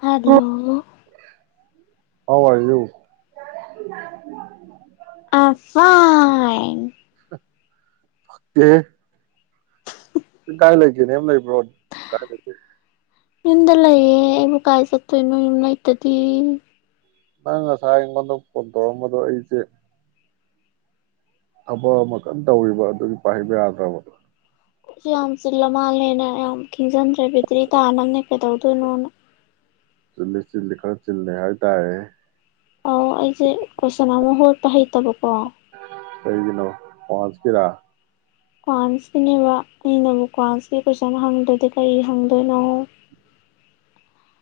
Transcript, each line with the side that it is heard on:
left: hello
right: how are you
left: am ꯐꯥꯏꯟ
right: [unintelligible] ꯅꯪ ꯀꯥꯏ ꯂꯩꯒꯦꯅꯦ ꯅꯌꯨꯝ ꯂꯩꯕ꯭ꯔꯣ ꯀꯥꯏ ꯂꯩꯒꯦ
left: ꯌꯨꯝꯗ ꯂꯩꯌꯦ ꯑꯩꯕꯨ ꯀꯥꯏ ꯆꯠꯇꯣꯏꯅꯣ ꯌꯨꯝ ꯂꯩꯇꯗꯤ
right: ꯅꯪ ꯉꯁꯥꯏ ꯑꯩꯉꯣꯟꯗ ꯐꯣꯟ ꯇꯧꯔꯛꯑꯝꯕꯗꯣ ꯑꯩꯁꯦ ꯊꯕꯛ ꯑꯃ ꯀꯟꯅ ꯇꯧꯔꯤꯕ ꯑꯗꯨꯒꯤ ꯄꯥꯏꯕ ꯌꯥꯗ꯭ꯔꯕ
left: ꯌꯥꯝ ꯆꯤꯜꯂ ꯃꯥꯜꯂꯦꯅ ꯌꯥꯝ ꯈꯤꯟꯗ꯭ꯔꯦ ꯕꯦꯇ꯭ꯔꯤ ꯇꯥꯅꯕꯅꯦ ꯀꯩꯗꯧꯗꯣꯏꯅꯣꯅ
right: ꯆꯤꯜꯂꯤ ꯆꯤꯜꯂꯤ ꯈꯔ ꯆꯤꯜꯂꯦ ꯍꯥꯏ ꯇꯥꯔꯦ
left: ꯑꯧ ꯑꯩꯁꯦ ꯀꯣꯏꯁꯅ ꯑꯃ ꯍꯣꯠꯄ ꯍꯩ ꯇꯕꯛ
right: ꯀꯩꯒꯤꯅꯣ ꯄꯥꯎꯟꯁ ꯀꯤꯔ
left: ꯀ꯭ꯋꯥꯟꯁꯀꯤꯅꯦꯕ ꯑꯩꯅꯕꯨ ꯀ꯭ꯋꯥꯟꯁꯀꯤ ꯀꯣꯏꯁꯟ ꯍꯪꯗ꯭ꯔꯗꯤ ꯀꯔꯤ ꯍꯪꯗꯣꯏꯅꯣ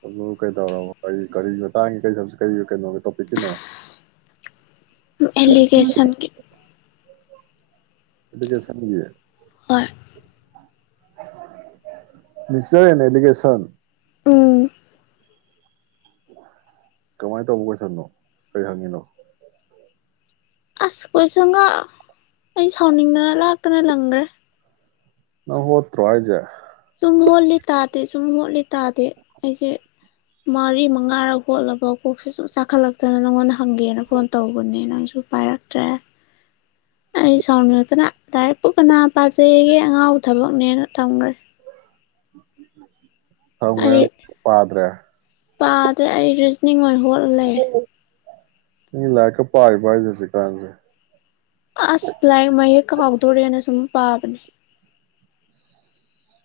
right: ꯑꯗꯨ ꯀꯩꯗꯧꯔꯕ ꯀꯔꯤ ꯀꯔꯤ ꯃꯇꯥꯡꯒꯤ ꯀꯔꯤ ꯀꯔꯤ ꯀꯩꯅꯣꯒꯤ ꯇꯣꯄꯤꯛꯀꯤꯅꯣ
left: ꯑꯦꯂꯤꯒꯦꯁꯟꯒꯤ
right: ꯑꯦꯂꯤꯒꯦꯁꯟꯒꯤ
left: ꯍꯣꯏ
right: ꯃꯤꯛꯆꯔ ꯑꯦꯟꯗ ꯑꯦꯂꯤꯒꯦꯁꯟ
left: ꯎꯝ
right: ꯀꯃꯥꯏꯅ ꯇꯧꯕ ꯀꯣꯏꯁꯟꯅꯣ ꯀꯔꯤ ꯍꯪꯉꯤꯅꯣ
left: ꯑꯁ ꯀꯣꯏꯁꯪꯒ ꯑꯩ ꯁꯥꯎꯅꯤꯡꯗꯅ ꯂꯥꯛꯇꯅ ꯂꯪꯒ꯭ꯔꯦ
right: ꯅꯪ ꯍꯣꯠꯇ꯭ꯔꯣ ꯍꯥꯏꯖꯦ
left: ꯁꯨꯝ ꯍꯣꯠꯂꯤ ꯇꯥꯗꯦ ꯁꯨꯝ ꯍꯣꯠꯂꯤ ꯇꯥꯗꯦ ꯑꯩꯁꯦ ꯃꯔꯤ ꯃꯉꯥꯔꯛ ꯍꯣꯠꯂꯕꯥꯎ ꯀꯣꯛꯁꯦ ꯁꯨꯝ ꯆꯥꯛꯈꯠꯂꯛꯇꯅ ꯅꯪꯉꯣꯟꯗ ꯍꯪꯒꯦꯅ ꯐꯣꯟ ꯇꯧꯕꯅꯦ ꯅꯪꯁꯨ ꯄꯥꯏꯔꯛꯇ꯭ꯔꯦ ꯑꯩ ꯁꯥꯎꯅꯤꯡꯉꯛꯇꯅ ꯂꯥꯏꯔꯤꯛꯄꯨ ꯀꯅꯥ ꯄꯥꯖꯩꯒꯦ ꯑꯉꯥꯎ ꯊꯕꯛꯅꯦꯅ ꯊꯝꯒ꯭ꯔꯦ
right: [inaudible]
left: ꯑꯩ
right: ꯄꯥꯗ꯭ꯔꯦ
left: ꯄꯥꯗ꯭ꯔꯦ ꯑꯩꯁꯨ ꯅꯤꯡ ꯑꯣꯏꯅ ꯍꯣꯠꯂ ꯂꯩꯔꯦ
right: ꯃꯤ ꯂꯥꯏꯔꯤꯛꯀ ꯄꯥꯔꯤꯕꯣ ꯍꯥꯏꯁꯦ ꯍꯧꯖꯤꯛꯀꯥꯟꯁꯦ
left: ꯄꯥꯕꯅꯤ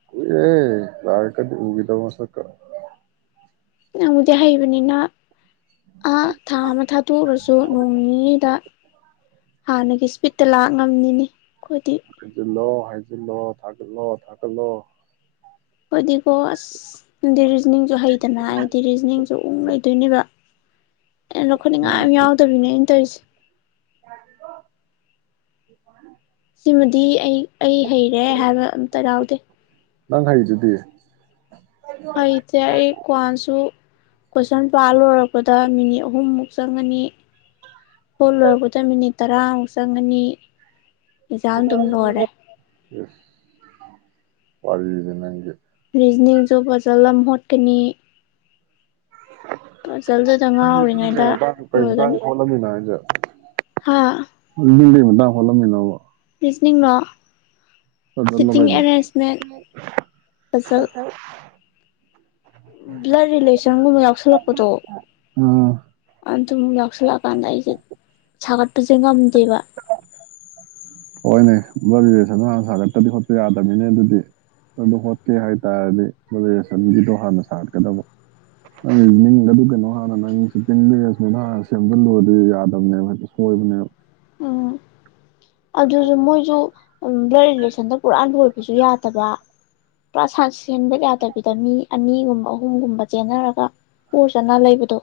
right: ꯀꯨꯏꯔꯦ ꯂꯥꯏꯔꯤꯛ ꯀꯗꯤ ꯎꯒꯤꯗꯕ ꯃꯁꯛꯀ
left: ꯅꯪꯕꯨꯗꯤ ꯍꯩꯕꯅꯤꯅ ꯑꯥ ꯊꯥ ꯑꯃ ꯊꯥꯗꯣꯛꯎꯔꯁꯨ ꯅꯣꯡ ꯅꯤꯅꯤꯗ ꯍꯥꯟꯅꯒꯤ ꯏꯁꯄꯤꯠꯇ ꯂꯥꯛ ꯉꯝꯅꯤꯅꯤ ꯑꯩꯈꯣꯏꯗꯤ
right: ꯐꯥꯏꯖꯂꯣ ꯊꯂꯣ ꯊꯂꯣ
left: ꯑꯗꯨ ꯑꯣ ꯑꯁꯗꯤ ꯔꯤꯖꯅꯤꯡꯁꯨ ꯍꯩꯗꯅ ꯑꯩꯗꯤ ꯔꯤꯖꯅꯤꯡꯁꯨ ꯎꯛ ꯂꯩꯗꯣꯏꯅꯦꯕ ꯑꯩꯅ ꯂꯧꯈꯠꯅꯤꯡꯉꯥꯏ ꯌꯥꯝ ꯌꯥꯎꯗꯕꯤꯅꯦ ꯑꯩꯅ ꯇꯧꯔꯤꯁꯦ
right: ꯌꯥꯗꯤꯕ‌ꯣ
left: ꯁꯤꯃꯗꯤ ꯑꯩ ꯑꯩ ꯍꯩꯔꯦ ꯍꯥꯏꯕ ꯑꯝꯇ ꯌꯥꯎꯗꯦ
right: ꯅꯪ ꯍꯥꯏꯩꯗꯨꯗꯤ
left: ꯍꯩꯇꯦ ꯑꯩ ꯀ꯭ꯋꯥꯁꯨ ꯀꯣꯏꯁꯟꯄꯥꯥ ꯂꯣꯏꯔꯛꯄꯗ ꯃꯤꯅꯤꯠ ꯑꯍꯨꯝꯃꯨꯛ ꯆꯪꯒꯅꯤ ꯐꯣꯠ ꯂꯣꯏꯔꯛꯄꯗ ꯃꯤꯅꯤꯠ ꯇꯔꯥꯃꯨꯛ ꯆꯪꯒꯅꯤ ꯑꯦꯖꯥ ꯑꯗꯨꯝ ꯂꯣꯏꯔꯦ
right: ꯏꯁ ꯋꯥꯔꯤꯗꯤ ꯅꯪ
left: ꯕꯤꯅꯦ ꯖꯣꯕ ꯐꯖꯂꯝ ꯍꯣꯠꯀꯅꯤ ꯄꯖꯜꯗꯨꯗ ꯉꯥꯎꯔꯤꯉꯩꯗ
right: ꯀꯔꯤ ꯇꯥꯡ
left: ꯂꯣꯏꯒꯅꯤ
right: ꯈꯣꯠꯂꯝꯅꯤꯅ ꯍꯥꯏꯁꯦ
left: ꯍꯥ
right: [unintelligible]
left: ꯄꯁꯤꯡꯅꯤꯡꯅꯣ
right: ꯑꯗꯨꯅ
left: ꯄꯖꯜ ꯕ꯭ꯂꯠ ꯔꯤꯂꯦꯁꯟꯒꯨꯝꯕ ꯌꯥꯎꯁꯜꯂꯛꯄꯗꯣ
right: ꯑꯥ
left: ꯑꯗꯨꯝ ꯌꯥꯎꯁꯜꯂꯛꯑꯀꯥꯟꯗ ꯑꯩꯁꯦ ꯁꯥꯒꯠꯄꯁꯦ ꯉꯝꯗꯦꯕ
right: ꯍꯣꯏꯅꯦ ꯕ ꯔꯦꯁꯟꯗ ꯍꯥꯟꯅ ꯁꯥꯒꯠꯇꯄ꯭ꯔꯗꯤ ꯍꯣꯠꯄ ꯌꯥꯗꯃꯤꯅꯦ ꯑꯗꯨꯗꯤ ꯑꯗꯨꯗꯣ ꯍꯣꯠꯀꯦ ꯍꯥꯏ ꯇꯔꯗꯤ ꯕꯔꯤꯦꯁꯟꯒꯤꯗꯣ ꯍꯥꯟꯅ ꯁꯥꯒꯠꯀꯗꯕ ꯅꯪ ꯅꯤꯡꯒꯗ ꯀꯩꯅꯣ ꯍꯥꯟꯅ ꯅꯪꯤꯡꯁꯗ ꯍꯥꯟꯅ ꯁꯦꯝꯖꯤꯜꯂꯨꯔꯗꯤ ꯌꯥꯗꯕꯅꯦꯕꯛꯇ ꯁꯣꯏꯕꯅꯦꯕ
left: ꯎꯝ ꯑꯗꯨꯁꯨ ꯃꯣꯏꯁꯨ ꯕ꯭ꯂꯠ ꯔꯤꯂꯦꯁꯟꯗ ꯄꯨꯔꯥ ꯂꯣꯏꯕꯁꯨ ꯌꯥꯗꯕ ꯄꯁꯁꯤ ꯆꯦꯟꯕ ꯌꯥꯗꯕꯤꯗ ꯃꯤ ꯑꯅꯤꯒꯨꯝꯕ ꯑꯍꯨꯝꯒꯨꯝꯕ ꯆꯦꯟꯅꯔꯒ ꯄ ꯆꯅ ꯂꯩꯕꯗꯣ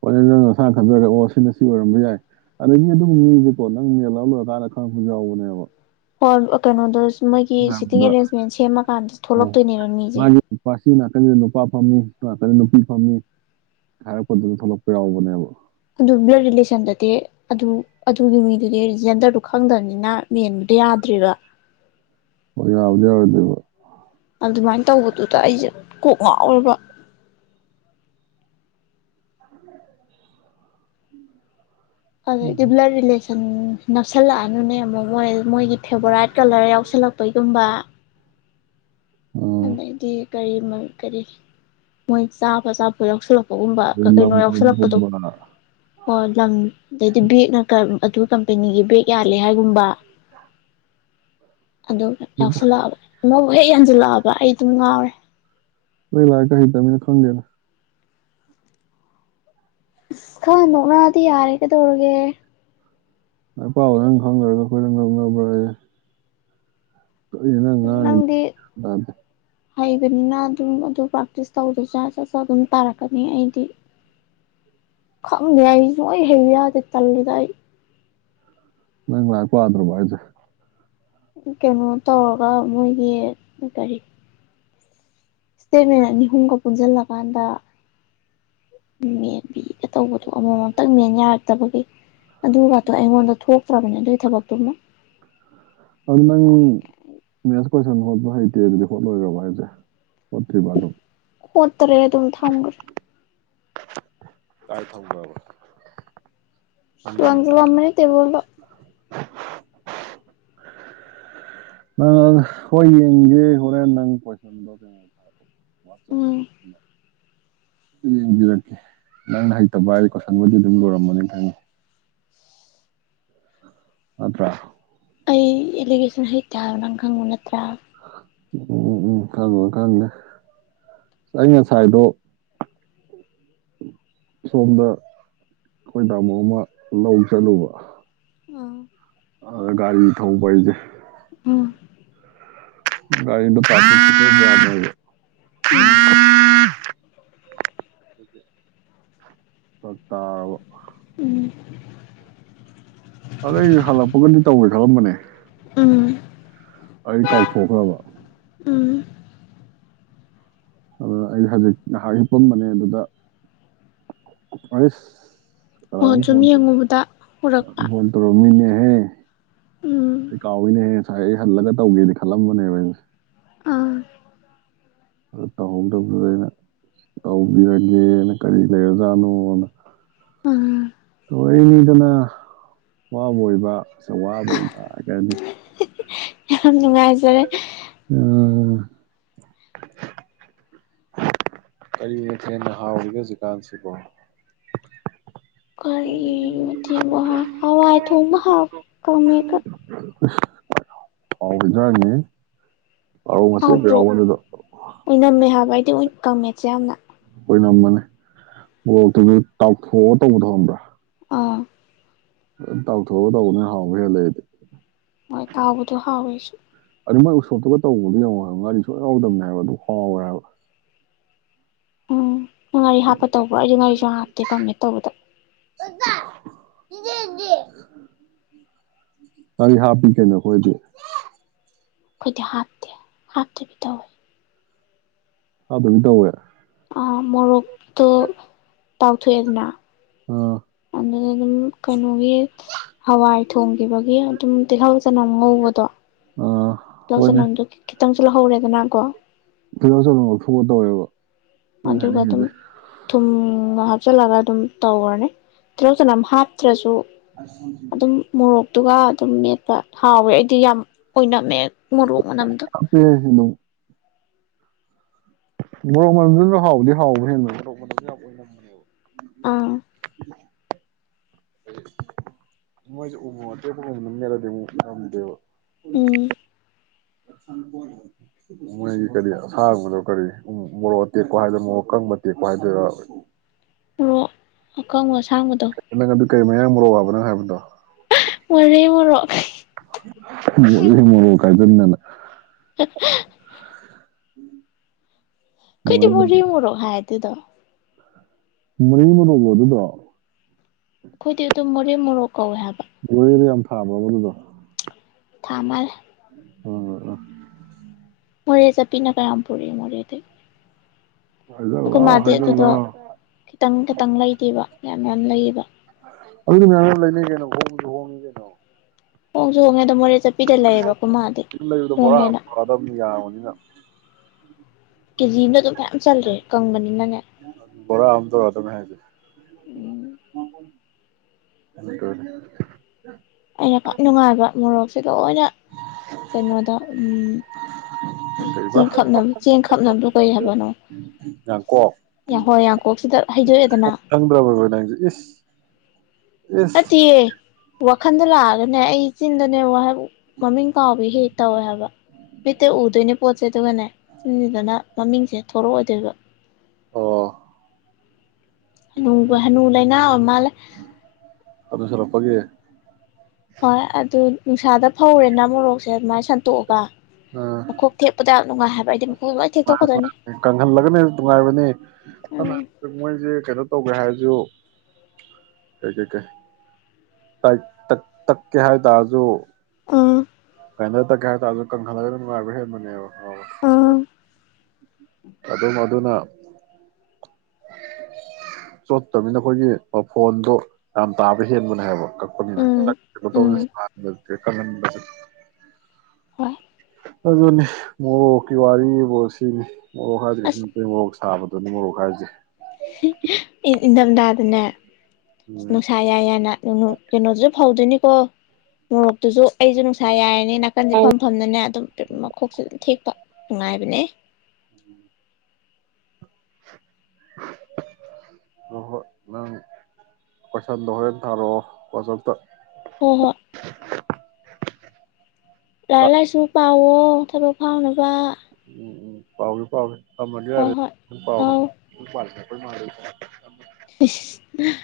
right: ꯍꯣꯏ ꯅꯪ ꯅꯁꯥ ꯈꯟꯖꯔꯦ ꯑꯣ ꯁꯤꯅ ꯁꯤ ꯑꯣꯏꯔꯝꯕ ꯌꯥꯏ ꯑꯗꯒꯤ ꯑꯗꯨꯝ ꯃꯤꯁꯦꯀꯣ ꯅꯪ ꯃꯦꯜꯍ ꯂꯣꯏꯔꯀꯥꯟꯗ ꯈꯪꯉꯛꯄꯁꯨ ꯌꯥꯎꯕꯅꯦꯕ
left: ꯍ ꯀꯩꯅꯣꯗ ꯃꯣꯏꯒꯤ ꯁꯤꯇꯤꯡ
right: ꯑꯗ
left: ꯑꯦꯔꯦꯟꯖꯃꯦꯟ ꯁꯦꯝꯃꯀꯥꯟꯗ
right: ꯑꯣ
left: ꯊꯣꯛꯂꯛꯇꯣꯏꯅꯦꯕ ꯃꯤꯁꯦ
right: ꯃꯥꯒꯤ ꯅꯨꯄꯥ ꯁꯤ ꯅꯥꯀꯟꯗ ꯅꯨꯄꯥ ꯐꯝꯃꯤ ꯁꯤ ꯅꯥꯀꯟꯗ ꯅꯨꯄꯤ ꯐꯝꯃꯤ ꯍꯥꯏꯔꯛꯄꯗꯨꯗ ꯊꯣꯛꯂꯛꯄ ꯌꯥꯎꯕꯅꯦꯕ
left: ꯑꯗꯨ ꯕ꯭ꯂꯗ ꯔꯤꯂꯦꯁꯟꯗꯗꯤ ꯑꯗꯨ ꯑꯗꯨꯒꯤ ꯃꯤꯗꯨꯗꯤꯖꯦꯟꯗꯔꯗꯨ ꯈꯪꯗꯕꯅꯤꯅ ꯃꯦꯟꯕꯗꯣ ꯌꯥꯗ꯭ꯦꯕ
right: ꯑꯩ ꯌꯥꯎꯗ ꯌꯥꯕꯗꯕ
left: ꯑꯗꯨꯃꯥꯏꯅ ꯇꯧꯕꯗꯨꯗ ꯑꯩꯁꯦ ꯀꯣꯛ ꯉꯥꯎꯔꯕ
right: ꯎ
left: ꯑ ꯗꯤꯕꯂꯥꯔ ꯂꯤꯔꯤꯂꯦꯁ ꯅꯛꯁꯜꯂꯑꯅꯨꯅꯦ ꯑꯃ ꯃꯣꯏ ꯃꯣꯏꯒꯤ ꯐꯦꯕꯣꯔꯥꯏꯠ ꯀꯂꯔ ꯌꯥꯎꯁꯜꯂꯛꯄꯩꯒꯨꯝꯕ
right: ꯑ
left: ꯑꯗꯩꯗꯤ ꯀꯔꯤ ꯀꯔꯤ ꯃꯣꯏ ꯆꯥꯕ ꯆꯥꯕ ꯌꯥꯎꯁꯤꯜꯂꯛꯄ ꯎꯝꯕ
right: ꯑꯗꯩ ꯂꯝ
left: ꯀꯩꯅꯣ ꯌꯥꯎꯁꯜꯂꯛꯄꯗꯣ
right: ꯀꯣꯏꯕꯒꯨꯝꯕ
left: ꯍꯣꯏ ꯂꯪ ꯑꯗꯩꯗꯤ ꯕꯦꯛꯅꯀ ꯑꯗꯨ ꯀꯝꯄꯦꯅꯤꯒꯤ ꯕꯦꯛ ꯌꯥꯜꯂꯦ ꯍꯥꯏꯒꯨꯝꯕ ꯑꯗꯨꯝ ꯌꯥꯎꯁꯜꯂꯛꯑꯕꯅꯦ ꯑꯅꯧꯕ ꯍꯦꯛ ꯌꯥꯟꯖꯜꯂꯛꯑꯕ ꯑꯩ ꯑꯗꯨꯝ ꯉꯥꯎꯔꯦ
right: ꯂꯥꯏꯔꯤꯛ ꯍꯩꯇꯝꯅꯤꯅ ꯈꯪꯗꯦꯗ
left: ꯑꯁ ꯈꯔ ꯅꯣꯛꯅꯔꯗꯤ ꯌꯥꯔꯦ ꯀꯩꯗꯧꯔꯒꯦ
right: ꯂꯥꯏꯔꯤꯛ ꯄꯥꯕ ꯅꯣꯏꯅ ꯈꯪꯗ꯭ꯔꯒ ꯑꯩꯈꯣꯏꯗ ꯅꯣꯛꯅꯕꯔꯌꯦ ꯀꯔꯤꯅꯣ ꯅꯪ ꯉꯥꯡꯏꯁꯤ
left: ꯅꯪꯗꯤ
right: ꯒ꯭ꯌꯥꯟ ꯇꯥꯗꯦ
left: ꯍꯩꯕꯅꯤꯅ ꯑꯗꯨꯝ ꯑꯗꯨ ꯄ꯭ꯔꯥꯛꯇꯤꯁ ꯇꯧꯗ꯭ꯔꯁꯨ ꯁꯠ ꯁꯠ ꯑꯗꯨꯝ ꯇꯥꯔꯛꯀꯅꯤ ꯑꯩꯗꯤ ꯈꯪꯗꯦ ꯑꯩꯁꯨ ꯁꯨꯛꯍꯩ ꯍꯩꯌꯨ ꯌꯥꯗꯦ ꯇꯟꯂꯤꯗ ꯑꯩ
right: ꯅꯪ ꯂꯥꯏꯔꯤꯛ ꯄꯥꯗ꯭ꯔꯕꯣ ꯍꯥꯏꯁꯦ
left: ꯀꯩꯅꯣ ꯇꯧꯔꯒ ꯃꯣꯏꯒꯤ ꯀꯔꯤ ꯏꯁꯇꯦꯠꯃꯦꯟ ꯑꯅꯤ ꯑꯍꯨꯝꯒ ꯄꯨꯟꯁꯤꯜꯂꯀꯥꯟꯗ ꯃꯦꯟꯕꯤꯒ ꯇꯧꯕꯗꯣ ꯑꯃꯃꯝꯇꯪ ꯃꯦꯟꯌꯥ ꯇꯕꯒꯤ ꯑꯗꯨꯒꯗꯣ ꯑꯩꯉꯣꯟꯗ ꯊꯣꯛ ꯊꯣꯛꯇꯔꯕꯅꯤ ꯑꯗꯨꯏ ꯊꯕꯛ ꯇꯨꯃ
right: ꯑꯗꯨ ꯅꯪ ꯐꯣꯏꯁꯟ ꯍꯣꯠꯄ ꯍꯩꯇꯦ ꯑꯗꯨꯗꯤ ꯍꯣꯠꯂꯣꯏꯒ꯭ꯔꯕ ꯍꯥꯏꯁꯦ ꯍꯣꯠꯇ꯭ꯔꯤꯕ ꯑꯗꯨꯝ
left: ꯍꯣꯠꯇ꯭ꯔꯦ ꯑꯗꯨꯝ ꯊꯝꯒ꯭ꯔꯦ
right: ꯀꯥꯏ ꯊꯝꯒ꯭ꯔꯕ
left: ꯇꯦꯕꯜꯗꯣ
right: ꯅꯪ ꯍꯣꯏ ꯌꯦꯡꯒꯦ ꯍꯣꯔꯦꯟ ꯅꯪ ꯀꯣꯏꯁꯟꯗꯣ ꯀꯩꯅꯣ ꯋꯥꯠꯆꯞ
left: ꯎꯝ
right: ꯌꯦꯡꯕꯤꯔꯛꯀꯦ ꯅꯪꯅ ꯍꯩꯇꯕ ꯍꯥꯏ ꯀꯣꯏꯁꯟꯕꯨꯗꯤ ꯑꯗꯨꯝ ꯂꯨꯔꯝꯃꯅꯤ ꯈꯪꯉꯦ ꯅꯠꯇ꯭ꯔꯥ
left: ꯑꯩ ꯑꯦꯂꯤꯒꯦꯁꯟ ꯍꯩꯇꯦ ꯍꯥꯏꯕ ꯅꯪ ꯈꯪꯕ ꯅꯠꯇ꯭ꯔꯥ
right: ꯎꯝ ꯎꯝ ꯈꯪꯅꯤ ꯈꯪꯅꯤ ꯑꯩ ꯉꯁꯥꯏꯗꯣ ꯁꯣꯝꯗ ꯑꯩꯈꯣꯏ ꯇꯥꯃꯣ ꯑꯃ ꯂꯧ ꯆꯠꯂꯨꯕ
left: ꯑ
right: ꯑ ꯒꯥꯔꯤ ꯊꯧꯕ ꯑꯩꯁꯦ
left: ꯎꯝ
right: ꯒꯥꯔꯤꯗꯨ ꯄꯔꯇꯤꯁꯤꯄꯦꯠ ꯌꯥꯗ꯭ꯔꯦ
left: ꯎꯝ
right: ꯐꯔꯛꯇꯥꯔꯕ
left: ꯎꯝ
right: ꯑꯗꯩꯗꯤ ꯍꯜꯂꯛꯄꯒꯅꯤ ꯇꯧꯔꯤ ꯔꯝꯕꯅꯦ
left: ꯎꯝ
right: ꯑꯩ ꯀꯥꯎꯊꯣꯛꯈ꯭ꯔꯕ
left: ꯎꯝ
right: ꯑꯗꯨ ꯑꯩ ꯍꯧꯖꯤꯛ ꯉꯥꯏꯍꯥꯛ ꯍꯤꯞꯄꯝꯕꯅꯦ ꯑꯗꯨꯗ ꯍꯩꯁ ꯀꯅꯥꯅꯣꯝ
left: ꯁꯨꯝ
right: ꯐꯣꯟ
left: ꯌꯦꯡꯉꯨꯕꯗ ꯎꯔꯛꯄ
right: ꯐꯣꯟ ꯇꯧꯔꯝꯃꯤꯅꯦ ꯎꯝ
left: ꯎꯝ
right: ꯑꯩ ꯀꯥꯎꯏꯅꯦꯍꯦ ꯁꯥꯏ ꯑꯩ ꯍꯟꯕꯗ ꯇꯧꯒꯦꯗꯤ ꯈꯜꯂꯝꯕꯅꯦꯕ [unintelligible]
left: ꯑꯥ
right: ꯑꯗꯨ ꯇꯧꯍꯧꯗꯕꯗꯨꯗ ꯑꯩꯅ ꯇꯧꯕꯤꯔꯒꯦꯅ ꯀꯔꯤ ꯂꯩꯔꯖꯥꯠꯅꯣꯅ
left: ꯎꯝ
right: ꯑꯣꯏꯅꯤꯗꯅ ꯋꯥꯕꯣꯏꯕ ꯁꯨꯝ ꯋꯥꯕꯣꯏꯕ ꯀꯩꯍꯥꯏꯅꯤ
left: ꯌꯥꯝ ꯅꯨꯡꯉꯥꯏꯖꯔꯦ
right: [unintelligible] ꯀꯔꯤ ꯃꯊꯦꯟꯅ ꯍꯥꯎꯔꯤꯒꯦ ꯍꯧꯖꯤꯛꯀꯥꯟꯁꯤꯕꯣ
left: ꯀꯔꯤ ꯃꯊꯦꯟꯕꯨ ꯍꯥꯎ ꯍꯋꯥꯏ ꯊꯣꯡꯕ ꯍꯥꯎ ꯀꯥꯡꯃꯦꯠꯀ
right: ꯑꯁ ꯍꯥꯎꯕ ꯏꯟꯖꯥꯡꯅꯤꯍꯦ
left: ꯍꯥꯎꯇ꯭ꯔꯣ ꯑꯣꯏꯅꯝꯃꯦ ꯍꯥꯏꯕ ꯑꯩꯗꯤ ꯑꯣꯏ ꯀꯥꯃꯦꯠꯁꯦ ꯌꯥꯝꯅ
right: ꯑꯣꯏꯅꯝꯕꯅꯦ ꯃꯣꯔꯣꯛꯇꯨꯗꯨ ꯇꯥꯎꯊꯣꯛꯑ ꯇꯧꯕꯗꯣ ꯈꯪꯕ꯭ꯔꯥ
left: ꯑꯥ
right: ꯇꯥꯎꯊꯣꯛꯑ ꯇꯧꯕꯗꯨꯅ ꯍꯥꯎꯕ ꯍꯦꯜꯂꯦ ꯑꯩꯗꯤ
left: ꯃꯣꯏ ꯇꯥꯥꯎꯕꯗꯣ ꯍꯥꯎꯋꯦ ꯑꯩꯁꯨ
right: ꯑꯗꯨ ꯃꯣꯏ ꯎꯁꯣꯞꯇꯒ ꯇꯧꯕꯗꯨ ꯃꯤꯅ [unintelligible] ꯉꯥꯔꯤ ꯁꯨꯛꯌꯥꯎ ꯌꯥꯎꯗꯝꯅꯦ ꯍꯥꯏꯕꯗꯨ ꯍꯥꯎꯋꯦꯍꯥꯏꯕ
left: ꯎꯝ ꯉꯥꯔꯤ ꯍꯥꯞꯄ ꯇꯧꯕ꯭ꯔꯣ ꯑꯩꯗꯤ ꯉꯥꯔꯤ ꯁꯨꯡꯍꯥꯞ ꯍꯥꯞꯇꯦ ꯀꯥꯡꯃꯦꯠ ꯇꯧꯕꯗ
right: ꯗꯇꯥ ꯆꯤꯆꯦꯗꯤ ꯉꯥꯔꯤ ꯍꯥꯞꯄꯤ ꯀꯩꯅꯣ ꯑꯩꯈꯣꯏꯗꯤ
left: ꯑꯩꯈꯣꯏꯗꯤ ꯍꯥꯞꯇꯦ ꯍꯥꯞꯇꯕꯤ ꯇꯧꯋꯦ
right: ꯍꯥꯞꯇꯕꯤ ꯇꯧꯋꯦ
left: ꯑ ꯃꯣꯔꯣꯛꯇꯣ ꯇꯥꯎꯊꯣꯛꯑꯦꯗꯅ
right: ꯑ
left: ꯑꯗꯨꯗ ꯑꯗꯨꯝ ꯀꯩꯅꯣꯒꯤ ꯍꯋꯥꯏ ꯊꯣꯡꯈꯤꯕꯒꯤ ꯑꯗꯨꯝ ꯇꯤꯜꯍꯧ ꯆꯅꯝ ꯉꯧꯕꯗꯣ
right: ꯑꯥ
left: ꯇꯤꯜꯍꯧ
right: ꯍꯣꯏꯅꯦ
left: ꯆꯅꯝꯗꯣ ꯈꯤꯇꯪꯁꯨ ꯂꯧꯍꯧꯔꯦꯗꯅ ꯀꯣ
right: ꯇꯤꯜꯍꯧ ꯆꯅꯝ ꯉꯧꯊꯣꯛꯑ ꯇꯧꯋꯦꯕ ꯅꯪ
left: ꯃꯗꯨꯒ ꯑꯗꯨꯝ
right: ꯍꯥꯏꯅꯤꯡꯉꯤꯁꯦ
left: ꯊꯨꯝꯒ ꯍꯥꯞꯆꯤꯜꯂꯒ ꯑꯗꯨꯝ ꯇꯧꯔꯅꯤ ꯇꯤꯜꯍꯧ ꯆꯅꯝ ꯍꯥꯞꯇ꯭ꯔꯁꯨ
right: [unintelligible]
left: ꯑꯗꯨꯒ ꯑꯗꯨꯝ ꯃꯦꯠ ꯗ ꯍꯥꯎꯋꯦ ꯑꯩꯗꯤ ꯌꯥꯝ ꯑꯣꯏꯅꯃꯦ ꯃꯣꯔꯣꯛ ꯃꯅꯝꯗꯣ
right: ꯍꯥꯞꯄꯦ ꯑꯗꯨꯝ ꯃꯣꯔꯣꯛ ꯃꯅꯝꯗꯨꯁꯨ ꯍꯥꯎꯕꯗꯤ ꯍꯥꯎꯕꯅꯤꯗꯨꯝ ꯃꯣꯔꯣꯛ ꯃꯅꯝꯗꯣ ꯌꯥꯝ ꯑꯣꯏꯅꯝꯕꯅꯦꯕ
left: ꯑꯥ
right: ꯃꯣꯏꯁꯨ ꯎꯃꯣꯔꯣꯛ ꯑꯇꯦꯛꯄꯒꯨꯝꯕꯅ ꯃꯦꯠꯂꯗꯤ ꯑꯃꯨꯛ ꯅꯝꯗꯦꯕ
left: ꯎꯝ
right: ꯃꯣꯏꯒꯤ ꯀꯔꯤ ꯑꯁꯥꯡꯕꯗꯣ ꯀꯔꯤ ꯃꯣꯔꯣꯛ ꯑꯇꯦꯛꯄ ꯍꯥꯏꯗꯅ ꯃꯣꯔꯣꯛ ꯀꯪꯕ ꯇꯦꯛꯄ ꯍꯥꯏꯗꯅ
left: ꯑꯣ ꯑꯀꯪꯕ ꯑꯁꯥꯡꯕꯗꯣ
right: ꯅꯪ ꯑꯗꯨ ꯀꯩꯃ ꯃꯌꯥꯝ ꯃꯣꯔꯣꯛ ꯋꯥꯕ ꯅꯪ ꯍꯥꯏꯕꯗꯣ
left: ꯃꯣꯔꯦ ꯃꯣꯔꯣꯛ
right: ꯀꯥꯏꯗ ꯅꯅ
left: [unintelligible]
right: ꯎꯝ
left: ꯈꯣꯏꯗꯤꯕꯨꯔꯤ ꯃꯣꯔꯣꯛ ꯍꯥꯏ ꯑꯗꯨꯗꯣ
right: ꯃꯨꯔꯤ ꯃꯣꯔꯣꯛꯂꯣ ꯑꯗꯨꯗꯣ
left: ꯑꯩꯈꯣꯏꯗꯤ ꯑꯗꯨꯝ ꯃꯣꯔꯦ ꯃꯣꯔꯣꯛ ꯀꯧꯋꯦ ꯍꯥꯏ
right: ꯃꯣꯔꯦꯗ ꯌꯥꯝ ꯊꯥꯕ꯭ꯔꯕ ꯑꯗꯨꯗꯣ
left: ꯊꯃꯂꯦ
right: ꯑꯣ ꯍ ꯑ
left: ꯃꯣꯔꯦ ꯆꯠꯄꯤꯅꯀ ꯌꯝ ꯄꯨꯔꯛꯑꯦ ꯃꯣꯔꯦꯗꯒꯤ
right: ꯍꯥꯏꯖꯜꯂꯣ
left: ꯑꯈꫭꯏ ꯃꯥꯗꯤ ꯑꯗꯨꯗꯣ
right: ꯍꯥꯏꯖꯜꯂꯣ
left: ꯈꯤꯇꯪ ꯈꯤꯇꯪ ꯂꯩꯗꯦꯕ ꯌꯥꯝ ꯌꯥꯝ ꯂꯩꯌꯦꯕ
right: ꯑꯗꯨꯗꯤ ꯃꯌꯥꯝ ꯑꯃ ꯂꯩꯅꯩ ꯀꯩꯅꯣ ꯍꯣꯡꯁꯨ ꯍꯣꯡꯉꯤ ꯀꯩꯅꯣ
left: ꯍꯣꯡꯁꯨ ꯍꯣꯡꯉꯦꯗ ꯃꯣꯔꯦ ꯆꯠꯄꯤꯗ ꯂꯩꯌꯦꯕ ꯑꯩꯈꯣꯏ ꯃꯥꯗꯤ
right: ꯂꯩꯕꯗꯣ
left: ꯍꯣꯡꯉꯦꯅ
right: ꯕꯣꯔꯥꯥꯗꯕꯅꯤ ꯌꯥꯕꯅꯤꯅ
left: ꯀꯦꯖꯤꯃꯅ ꯗꯨꯝ ꯃꯌꯥꯝ ꯆꯜꯂꯦ ꯀꯪꯕꯅꯤꯅ ꯅꯦ
right: ꯕꯣꯔꯥ ꯑꯃ ꯇꯧꯔꯛꯑꯗꯕꯅꯦ ꯍꯥꯏꯁꯦ
left: ꯎꯝ
right: [unintelligible]
left: ꯑꯩꯅꯀꯣ ꯅꯨꯡꯉꯥꯏꯕ ꯃꯣꯔꯣꯛ ꯂꯣꯏꯅ ꯀꯩꯅꯣꯗ ꯎꯝ
right: ꯀꯔꯤꯕ
left: ꯆꯦꯡ ꯈꯞꯅ ꯆꯦꯡ ꯈꯞꯅꯕꯗꯣ ꯀꯩ ꯍꯥꯏꯕꯅꯣ
right: ꯌꯥꯡꯀꯣꯛ
left: ꯌꯥꯡ ꯍꯣꯏ ꯌꯥꯡ ꯀꯣꯛꯁꯤꯗ ꯍꯩꯗꯣꯛꯑꯦꯗꯅ
right: ꯏꯁꯁ
left: ꯅꯠꯇꯤꯌꯦ ꯋꯥꯈꯟꯗ ꯂꯥꯛꯑꯒꯅꯦ ꯑꯩ ꯏꯆꯤꯟꯗꯅꯦ ꯋꯥꯍꯩ ꯃꯃꯤꯡ ꯀꯥꯎꯕꯤ ꯍꯦꯛ ꯍꯦꯛ ꯇꯧꯋꯦ ꯍꯥꯏꯕ ꯃꯤꯠꯇ ꯎꯗꯣꯏꯅꯦ ꯄꯣꯠ ꯁꯦ ꯑꯗꯨꯒꯅꯦ ꯆꯤꯟꯁꯤꯗꯅ ꯃꯃꯤꯡꯁꯦ ꯊꯣꯔꯛꯑꯣꯏꯗꯣꯏꯕ
right: ꯑꯣ
left: ꯨ ꯍꯅꯨꯕ ꯍꯅꯨ ꯂꯩꯅ ꯑꫭꯏꯔ ꯃꯥꯜꯂꯦ
right: ꯐꯒꯤ
left: ꯍꯣꯏ ꯑꯗꯨ ꯅꯨꯡꯁꯥꯗ ꯐꯧꯔꯦꯅ ꯃꯣꯔꯣꯛꯁꯦ ꯑꯗꯨꯃꯥꯏ ꯁꯟꯇꯣꯛꯑꯒ ꯃꯈꯣꯛ ꯊꯠꯄꯗ ꯅꯨꯡꯉ ꯍꯥꯏ ꯍꯥꯏꯕꯗꯤ
right: ꯃꯥꯅꯤ ꯃꯥꯅꯦ ꯀꯪꯍꯜꯂꯒꯅꯦ ꯅꯨꯡꯉꯥꯏꯕꯅꯦ
left: ꯎꯝ
right: ꯃꯣꯏꯁꯦ ꯀꯩꯅꯣ ꯇꯧꯒꯦ ꯍꯥꯏ ꯑꯗꯨꯣ ꯀꯩ ꯀꯩ ꯀꯩ ꯇ ꯇ ꯇꯛ ꯀ ꯍꯥꯏ ꯇꯥꯖꯣ
left: ꯎꯝ
right: ꯀꯥꯏꯩꯅꯔ ꯇꯛꯀꯦ ꯍꯥꯏ ꯇꯔꯁꯨ ꯀꯪꯈꯠꯂꯒ ꯅꯨꯡꯉꯥꯏꯕ ꯍꯦꯟꯕꯅꯦꯕ ꯑ
left: ꯎꯝ
right: ꯑꯗꯨꯝ ꯑꯗꯨꯅ ꯆꯣꯠꯇꯅꯤꯅ ꯑꯩꯈꯣꯏꯒꯤ ꯃꯐꯣꯟꯗꯣ ꯌꯥꯝ ꯇꯥꯕ ꯍꯦꯟꯕꯅꯦ ꯍꯥꯏꯕ [unintelligible]
left: ꯎꯝ ꯎꯝ ꯍꯣꯏ
right: [unintelligible] ꯑꯗꯨꯒꯅꯤ ꯃꯣꯛꯀꯤ ꯋꯥꯔꯤꯕꯣ ꯁꯤꯅꯤ
left: ꯑꯁ
right: ꯑꯣꯒꯅꯨꯡ ꯁꯥꯕꯗꯣꯅꯤꯉꯣꯔꯣꯛ ꯈ ꯍꯥꯏꯁꯦ
left: ꯏꯊꯝꯊꯥꯗꯅꯦ
right: ꯎꯝ
left: ꯅꯨꯡꯁꯥ ꯌꯥꯏ ꯌꯥꯅ ꯀꯩꯅꯣꯗꯨꯁꯨ ꯐꯧꯗꯣꯏꯅꯤ ꯀꯣ ꯃꯣꯔꯣꯛꯇꯨꯁꯨ ꯑꯩꯁꯨ ꯅꯨꯡꯁꯥ ꯌꯥꯏ ꯅꯥꯀꯟꯁꯦ ꯐꯝ ꯐꯝꯗꯨꯅꯦ ꯑꯗꯨꯝ ꯃꯈꯣꯛꯁꯦ ꯑꯗꯨꯝ ꯊꯦꯛꯄ ꯁꯅꯨꯡꯉꯥꯏ ꯄꯅꯦ
right: ꯅꯪ ꯄꯩꯁꯥ ꯍ ꯊꯥꯔꯛꯑꯣ ꯋꯥꯇ ꯋꯖꯞꯇ
left: ꯍꯣꯏ ꯍꯣꯏ ꯂꯂꯥꯏ ꯆꯨꯄ ꯄꯥꯎꯣ ꯊꯕꯛ ꯐꯥꯎꯅꯕ
right: ꯎꯝ ꯎꯝ ꯄꯥꯎ ꯄꯥꯎ ꯇꯃꯗꯤ
left: ꯍꯣꯏ
right: ꯑꯗꯨ
left: ꯍꯣꯏ
right: ꯄꯥꯎ
left: ꯑꯧ
right: ꯄ ꯃꯥ [unintelligible]
left: ꯏꯁꯠ